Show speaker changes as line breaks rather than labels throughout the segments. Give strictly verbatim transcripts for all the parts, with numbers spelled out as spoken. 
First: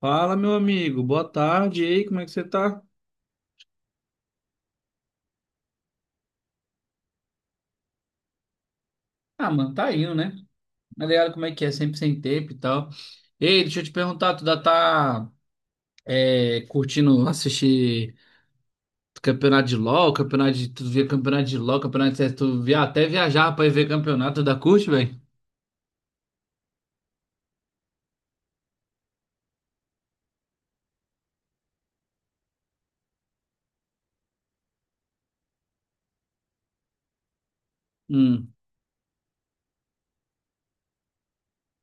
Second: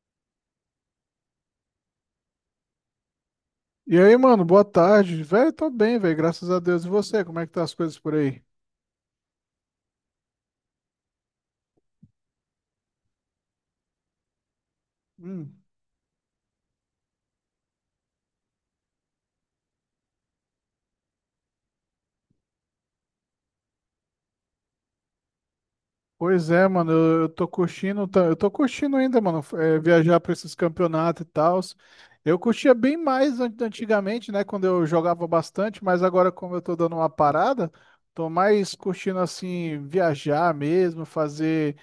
Fala, meu amigo. Boa tarde. E aí, como é que você tá?
E aí, mano, boa tarde. Velho, tô bem, velho, graças a Deus. E você, como é que tá as coisas por aí?
Ah, mano, tá indo, né? Tá ligado como é que é, sempre sem tempo e tal. Ei, deixa eu te perguntar, tu já tá
Hum.
é, curtindo assistir campeonato de LoL, campeonato de... Tu via campeonato de LoL, campeonato de... C S, Tu via até viajar pra ir ver campeonato da curte, velho?
Pois é, mano, eu, eu tô curtindo, tá- eu tô curtindo ainda, mano, é, viajar pra esses campeonatos e tal. Eu curtia bem mais an- antigamente, né, quando eu jogava bastante, mas agora, como eu tô dando uma parada, tô
Hum,
mais curtindo, assim, viajar mesmo, fazer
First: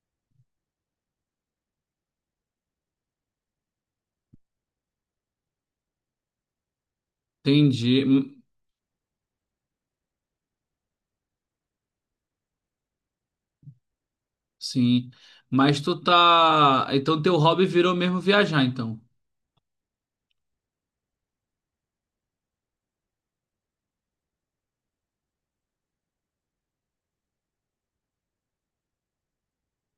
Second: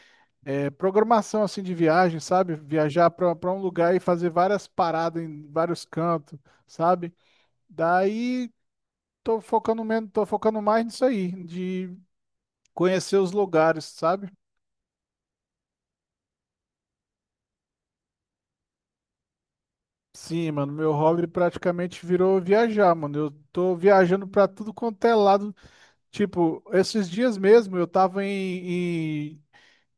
é, programação, assim, de viagem, sabe? Viajar pra, pra um lugar e fazer várias paradas em vários cantos, sabe?
entendi. Hum,
Daí. Tô focando menos, tô focando mais nisso aí, de conhecer os lugares, sabe?
sim. Mas tu tá... Então teu hobby virou mesmo viajar, então.
Sim, mano, meu hobby praticamente virou viajar, mano. Eu tô viajando pra tudo quanto é lado. Tipo, esses dias mesmo eu tava em,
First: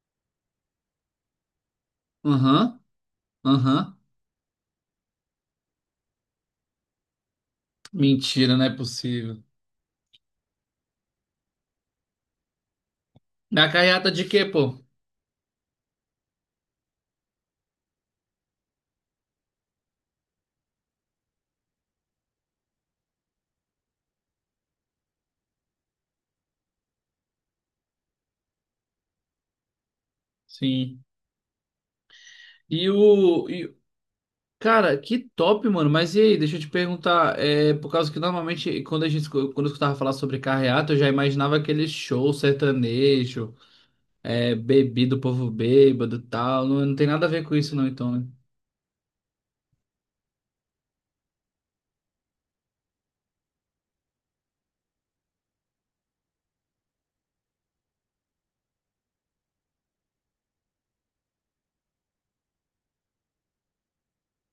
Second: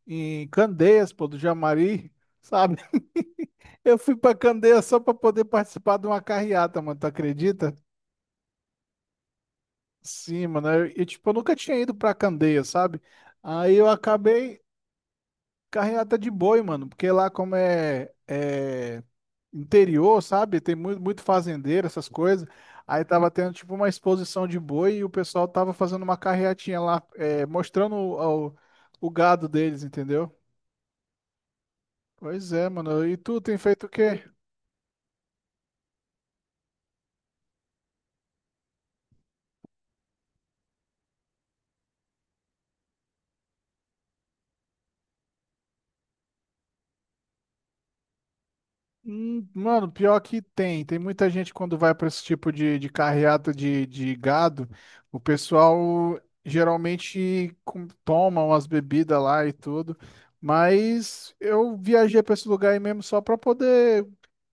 em, em Candeias, pô, do Jamari, sabe?
Aham, aham.
Eu fui pra Candeias só pra poder participar de uma carreata, mano, tu acredita?
Mentira, não é possível.
Sim, mano, eu, eu, tipo, eu nunca tinha ido pra Candeia, sabe?
Na
Aí eu
carreata de quê,
acabei.
pô?
Carreata de boi, mano, porque lá como é, é interior, sabe? Tem muito, muito fazendeiro, essas coisas. Aí tava tendo tipo uma exposição de boi e o pessoal tava fazendo uma carreatinha lá, é, mostrando o, o, o gado deles, entendeu?
Sim.
Pois é,
E
mano. E tu
o.
tem
e-
feito o quê?
Cara, que top, mano. Mas e aí, deixa eu te perguntar. É, por causa que normalmente, quando a gente escu- quando eu escutava falar sobre carreata, eu já imaginava aquele show sertanejo, é, bebido, povo bêbado e tal. Não, não tem nada a ver com isso, não, então, né?
Hum, Mano, pior que tem. Tem muita gente quando vai para esse tipo de, de carreata de, de gado, o pessoal geralmente com- toma umas bebidas lá e tudo. Mas eu viajei para esse lugar aí mesmo só para poder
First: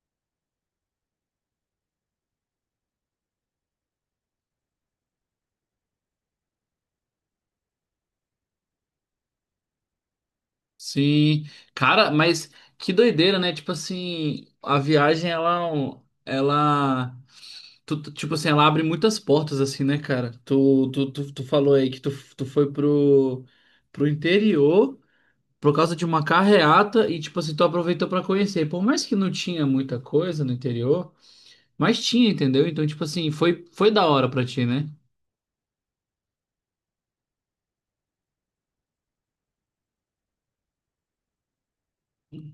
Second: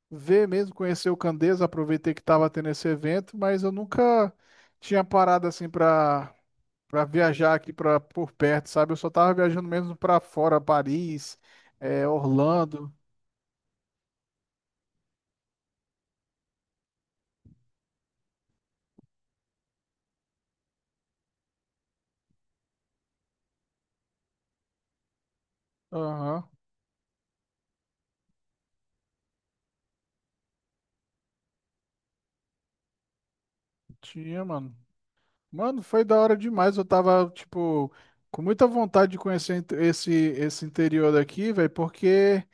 ver mesmo, conhecer o Candeias, aproveitei que estava tendo esse evento, mas eu nunca tinha parado assim para para viajar aqui para por perto, sabe? Eu só tava viajando mesmo para fora, Paris,
Sim.
eh,
Cara, mas
Orlando.
que doideira, né? Tipo assim, a viagem, ela. É um- Ela. Tu- tu- tipo assim, ela abre muitas portas, assim, né, cara? Tu, tu, tu, tu falou aí que tu, tu foi pro, pro interior. Por causa de uma
Aham,
carreata e, tipo assim, tu aproveitou pra conhecer. Por mais que não tinha muita coisa no interior, mas tinha, entendeu? Então, tipo assim, foi, foi da hora
tinha,
pra ti,
mano.
né?
Mano, foi da hora demais. Eu tava, tipo, com muita vontade de conhecer inte- esse, esse interior daqui, velho, porque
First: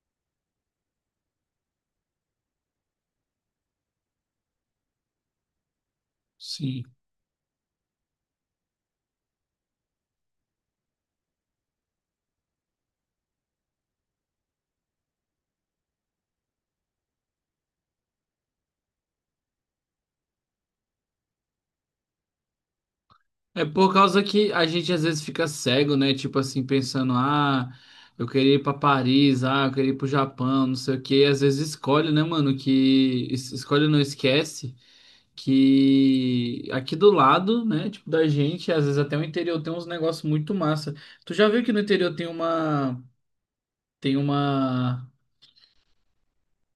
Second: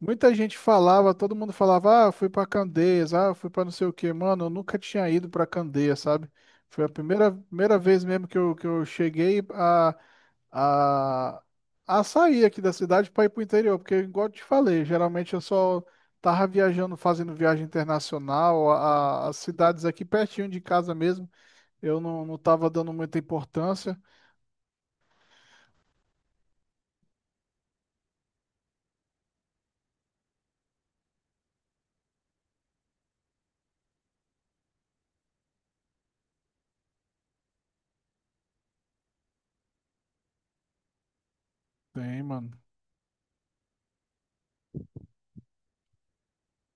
muita gente falava, todo mundo falava, ah, fui pra Candeias, ah, fui pra não sei o quê. Mano, eu nunca tinha ido pra Candeias, sabe?
Sim.
Foi a primeira, primeira vez mesmo que eu, que eu cheguei a, a, a sair aqui da cidade pra ir pro interior, porque, igual eu te falei, geralmente eu só tava viajando, fazendo viagem internacional, a, a- as cidades aqui pertinho de casa mesmo. Eu não, não tava dando muita
É por
importância.
causa que a gente às vezes fica cego, né? Tipo assim, pensando, ah, eu queria ir pra Paris, ah, eu queria ir pro Japão, não sei o quê. E às vezes escolhe, né, mano, que... es- escolhe não esquece que aqui do lado, né, tipo da gente, às vezes até o interior tem uns negócios muito massa. Tu já viu que no interior
Tem,
tem
mano.
uma... Tem uma.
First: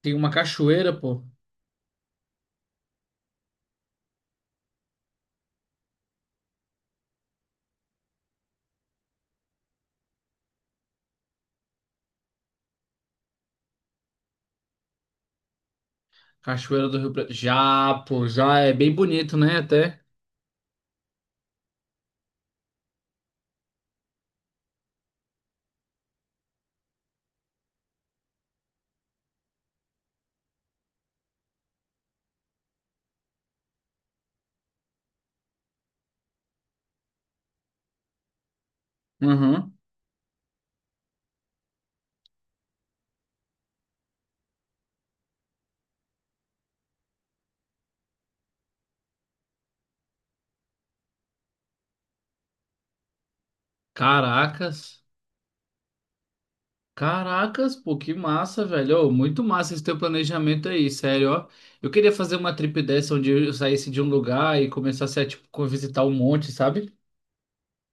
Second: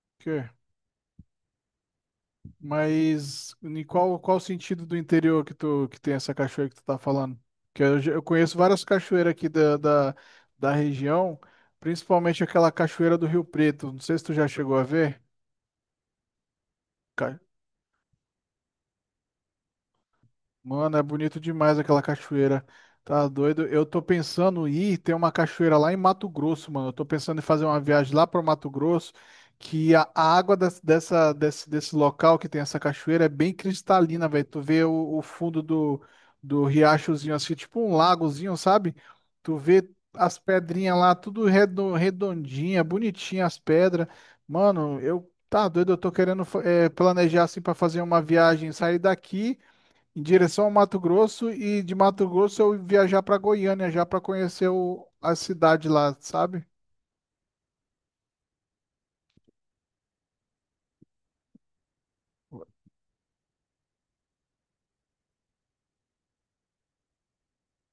Tem uma
Que?
cachoeira, pô.
Mas em qual, qual sentido do interior que tu que tem essa cachoeira que tu tá falando? Que eu, já- eu conheço várias cachoeiras aqui da, da, da região, principalmente aquela cachoeira do Rio Preto. Não sei se tu já chegou a ver.
Cachoeira do Rio Preto. Já, pô, já é bem bonito, né? Até.
Mano, é bonito demais aquela cachoeira. Tá doido? Eu tô pensando em ir, tem uma cachoeira lá em Mato Grosso, mano. Eu tô pensando em fazer uma viagem lá para Mato Grosso, que a, a água des- dessa, desse, desse local que tem essa cachoeira é bem cristalina, velho. Tu vê o, o fundo do, do riachozinho, assim, tipo um lagozinho, sabe? Tu
Uhum.
vê as pedrinhas lá, tudo redo- redondinha, bonitinha as pedras. Mano, eu... Tá doido, eu tô querendo fa- eh, planejar assim para fazer uma viagem, sair daqui em direção ao Mato Grosso e de Mato Grosso eu viajar pra Goiânia já pra conhecer
Caracas.
o- a cidade lá, sabe?
Caracas, pô, que massa, velho. Ô, muito massa esse teu planejamento aí, sério, ó. Eu queria fazer uma trip dessa onde eu saísse de um lugar e começasse a, tipo, co- visitar um monte, sabe?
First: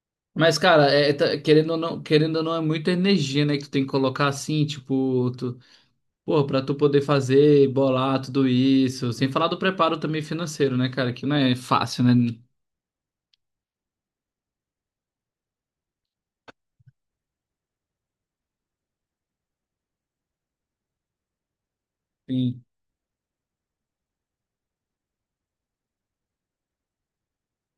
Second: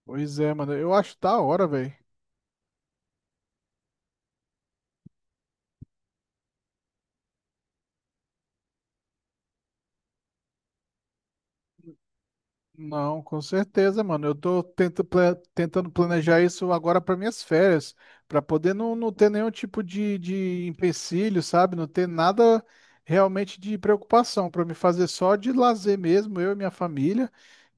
Pois é,
Mas,
mano.
cara,
Eu
é, é,
acho
tá-
da hora,
querendo ou
velho.
não, querendo ou não, é muita energia, né? Que tu tem que colocar assim, tipo, tu, pô, pra tu poder fazer, e bolar tudo isso, sem falar do preparo também financeiro, né, cara, que não é fácil, né?
Não, com certeza, mano. Eu tô tenta- pla- tentando planejar isso agora para minhas férias, para poder não, não ter nenhum tipo de, de empecilho, sabe? Não ter
Sim.
nada realmente de preocupação, para me fazer só de lazer mesmo, eu e minha família,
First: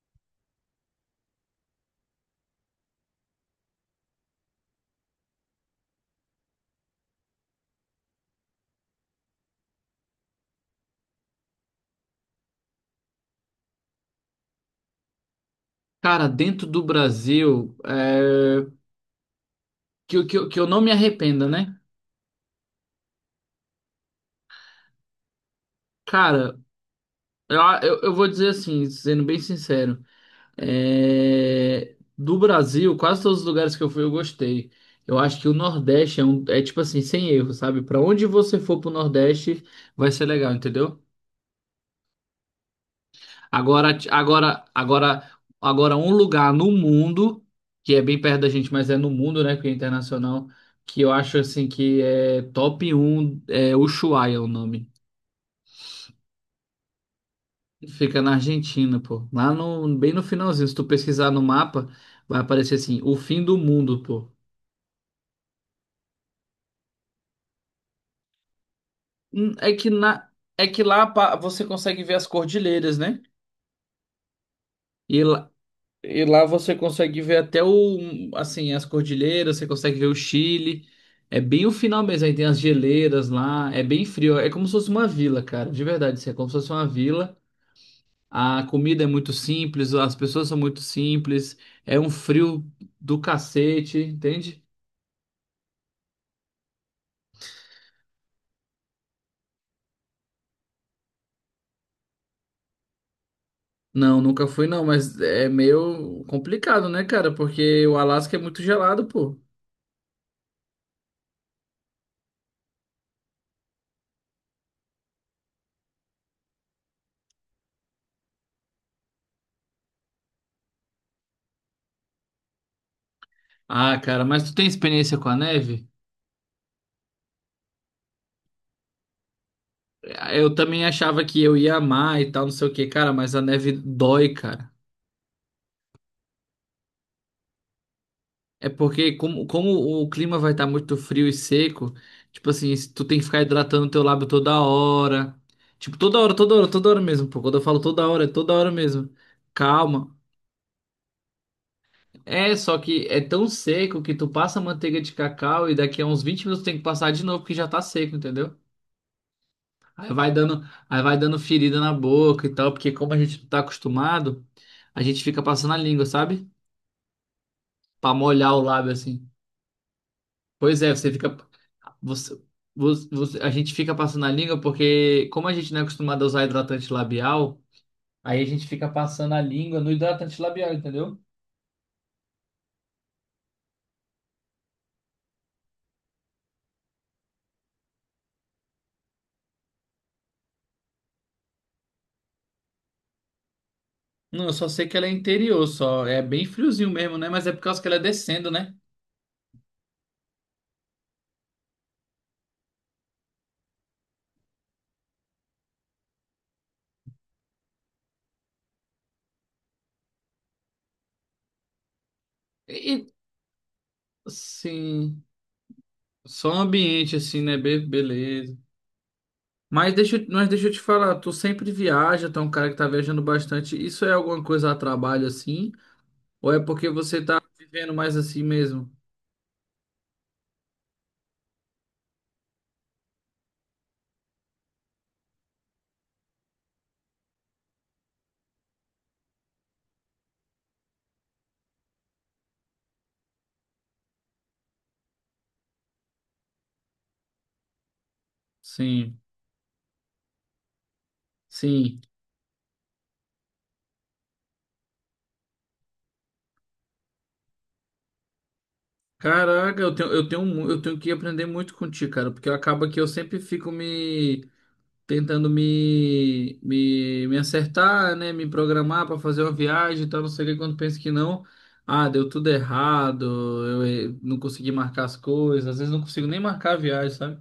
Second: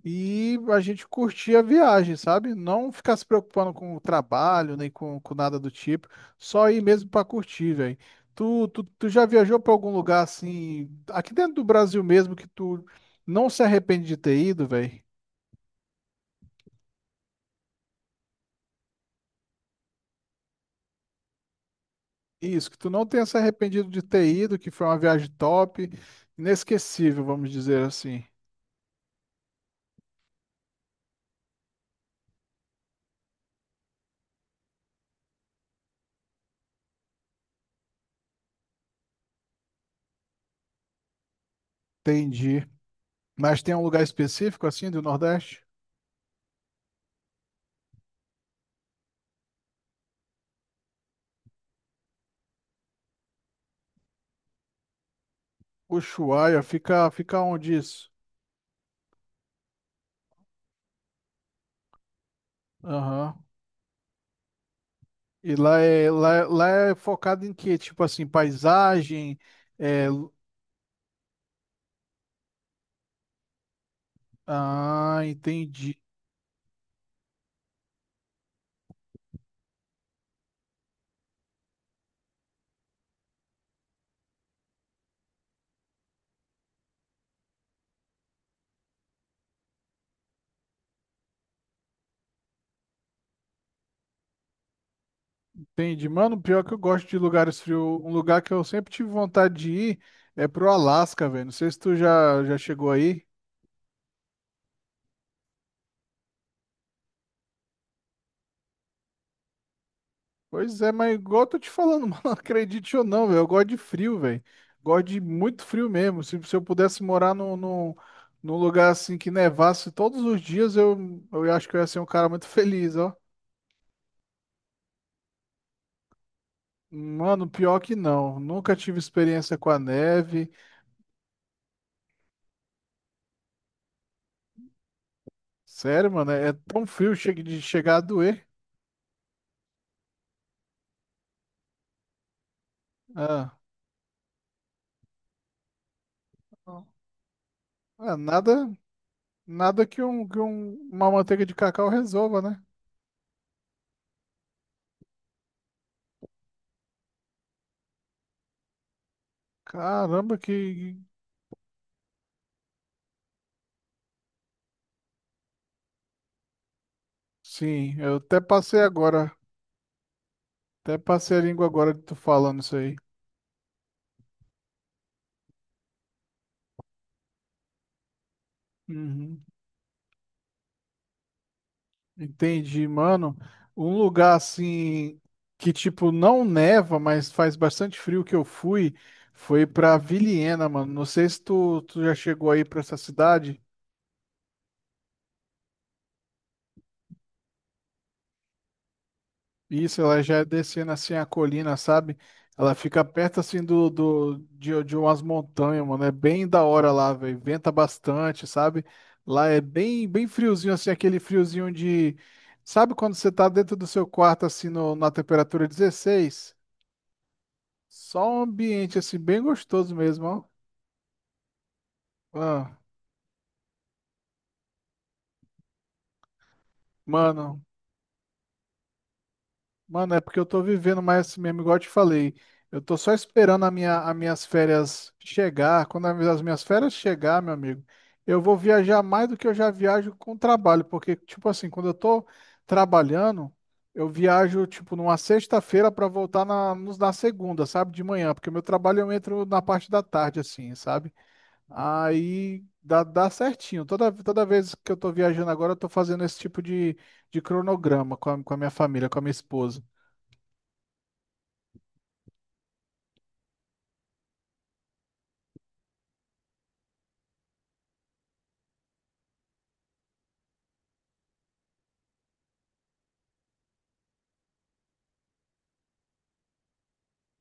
e a gente curtir a viagem, sabe? Não ficar se preocupando com o trabalho, nem com, com nada do tipo, só ir mesmo para curtir, velho. Tu, tu, tu já viajou para algum lugar assim, aqui dentro do Brasil mesmo, que tu não se arrepende de ter ido, velho?
Cara, dentro do Brasil, é... que, eu- que, eu- que eu não me arrependa, né?
Isso, que tu não tenha se arrependido de ter ido, que foi uma viagem top,
Cara,
inesquecível, vamos
eu,
dizer
eu, eu
assim.
vou dizer assim, sendo bem sincero, é... do Brasil, quase todos os lugares que eu fui eu gostei. Eu acho que o Nordeste é, um, é tipo assim, sem erro, sabe? Pra onde você for pro Nordeste, vai ser legal, entendeu?
Entendi. Mas tem um
Agora,
lugar
agora,
específico assim do
agora,
Nordeste?
agora um lugar no mundo, que é bem perto da gente, mas é no mundo, né, porque é internacional, que eu acho assim que é top um é Ushuaia é o nome.
Ushuaia, fica, fica onde isso?
Fica na Argentina, pô. Lá no, bem no finalzinho, se tu pesquisar no mapa, vai aparecer assim, o fim
Aham.
do mundo, pô.
E lá é, lá, é- lá é focado em quê? Tipo assim, paisagem,
Hum, É que
é...
na,
lu-
é que lá pa- você consegue ver as cordilheiras, né?
Ah,
E lá,
entendi,
e lá você consegue ver até o, assim, as cordilheiras, você consegue ver o Chile. É bem o final mesmo, aí tem as geleiras lá, é bem frio, é como se fosse uma vila, cara, de verdade, assim, é como se fosse uma vila. A comida é muito simples, as pessoas são muito simples, é um frio do cacete, entende?
entendi. Mano, pior que eu gosto de lugares frios. Um lugar que eu sempre tive vontade de ir é pro Alasca, velho. Não sei se tu já, já chegou aí.
Não, nunca fui não, mas é meio complicado, né, cara? Porque o Alasca é muito gelado, pô.
Pois é, mas igual eu tô te falando, mano, acredite ou não, velho, eu gosto de frio, velho. Gosto de muito frio mesmo. Se, se eu pudesse morar num, num, num lugar assim que nevasse todos os dias, eu, eu acho que eu ia ser um cara muito feliz, ó.
Ah, cara, mas tu tem experiência com a neve?
Mano, pior que não. Nunca tive experiência com a neve.
Eu também achava que eu ia amar e tal, não sei o que, cara, mas a neve dói, cara.
Sério, mano, é, é tão frio chega de chegar a doer.
É porque como, como o clima vai estar muito frio e seco, tipo assim, se tu tem que ficar
Ah,
hidratando teu lábio toda hora. Tipo, toda hora, toda hora, toda hora mesmo, pô. Quando eu falo toda
ah,
hora, é toda hora
nada,
mesmo.
nada que,
Calma.
um, que um- uma manteiga de cacau resolva,
É,
né?
só que é tão seco que tu passa manteiga de cacau e daqui a uns vinte minutos tem que passar de novo porque já tá seco, entendeu? Aí vai
Caramba,
dando,
que.
aí vai dando ferida na boca e tal, porque como a gente não tá acostumado, a gente fica passando a língua, sabe?
Sim,
Pra
eu até
molhar o
passei
lábio assim.
agora.
Pois é,
Até
você fica.
passei a língua agora de tu
Você,
falando isso aí.
você- você- a gente fica passando a língua porque, como a gente não é acostumado a usar hidratante labial, aí a gente fica passando a
Uhum.
língua no hidratante labial, entendeu?
Entendi, mano. Um lugar assim que tipo não neva, mas faz bastante frio que eu fui, foi pra Vilhena, mano. Não sei se tu, tu já chegou aí pra essa cidade.
Não, eu só sei que ela é interior, só. É bem friozinho mesmo, né? Mas é por causa que ela é descendo, né?
Isso, ela já é descendo assim a colina, sabe? Ela fica perto assim do, do de, de umas montanhas, mano. É bem da hora lá, velho. Venta bastante, sabe? Lá é bem bem friozinho assim, aquele friozinho de, sabe
E,
quando você tá dentro do seu quarto assim no, na
sim.
temperatura
Só
dezesseis?
um ambiente assim, né? Be-
Só um
beleza.
ambiente assim bem
Mas
gostoso
deixa,
mesmo,
eu-
ó.
mas deixa eu te falar, tu sempre viaja, tu é um cara que
Ah,
tá viajando bastante. Isso é alguma coisa a trabalho assim? Ou é porque você tá
mano,
vivendo mais assim mesmo?
Mano, é porque eu tô vivendo mais esse mesmo, igual eu te falei. Eu tô só esperando a minha, as minhas férias chegar. Quando as minhas férias chegar, meu amigo, eu vou viajar mais do que eu já viajo com trabalho. Porque, tipo assim, quando eu tô trabalhando, eu viajo, tipo, numa sexta-feira pra voltar na, nos- na segunda, sabe? De manhã. Porque meu trabalho eu
Sim,
entro na parte da tarde, assim, sabe?
sim.
Aí dá, dá certinho. Toda, toda vez que eu tô viajando agora, eu tô fazendo esse tipo de, de cronograma com a, com a minha família, com a minha
Caraca,
esposa.
eu tenho, eu tenho, mu- eu tenho que aprender muito contigo, cara, porque acaba que eu sempre fico me tentando me, me, me acertar, né? Me programar para fazer uma viagem e tal, não sei o que, quando penso que não. Ah, deu tudo errado, eu eh, não consegui marcar as coisas, às vezes não consigo nem marcar a viagem, sabe?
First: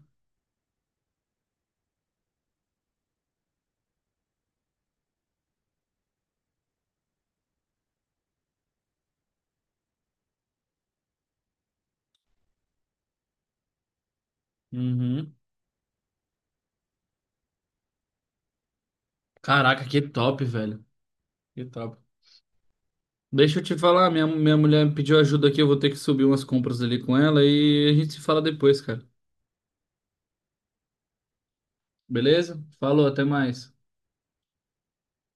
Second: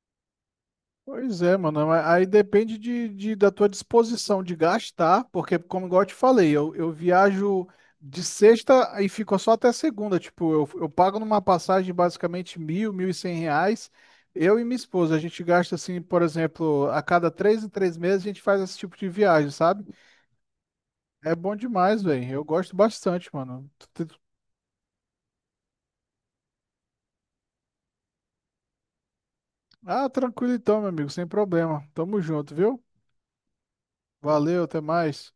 Pois é, mano. Mas aí depende de, de- da tua disposição de gastar, porque, como igual eu te falei, eu, eu viajo de sexta e fico só até segunda. Tipo, eu, eu pago numa passagem basicamente mil, mil e cem reais. Eu e minha esposa, a
Uhum.
gente gasta assim, por exemplo, a cada três em três meses a gente faz esse tipo de viagem, sabe?
Caraca, que top, velho.
É bom
Que top.
demais, velho. Eu gosto bastante,
Deixa eu
mano.
te
Tu-
falar,
tu-
minha, minha mulher me pediu ajuda aqui, eu vou ter que subir umas compras ali com ela e a gente se fala depois, cara.
Ah, tranquilo então, meu amigo, sem problema. Tamo junto,
Beleza?
viu?
Falou, até mais.
Valeu, até mais.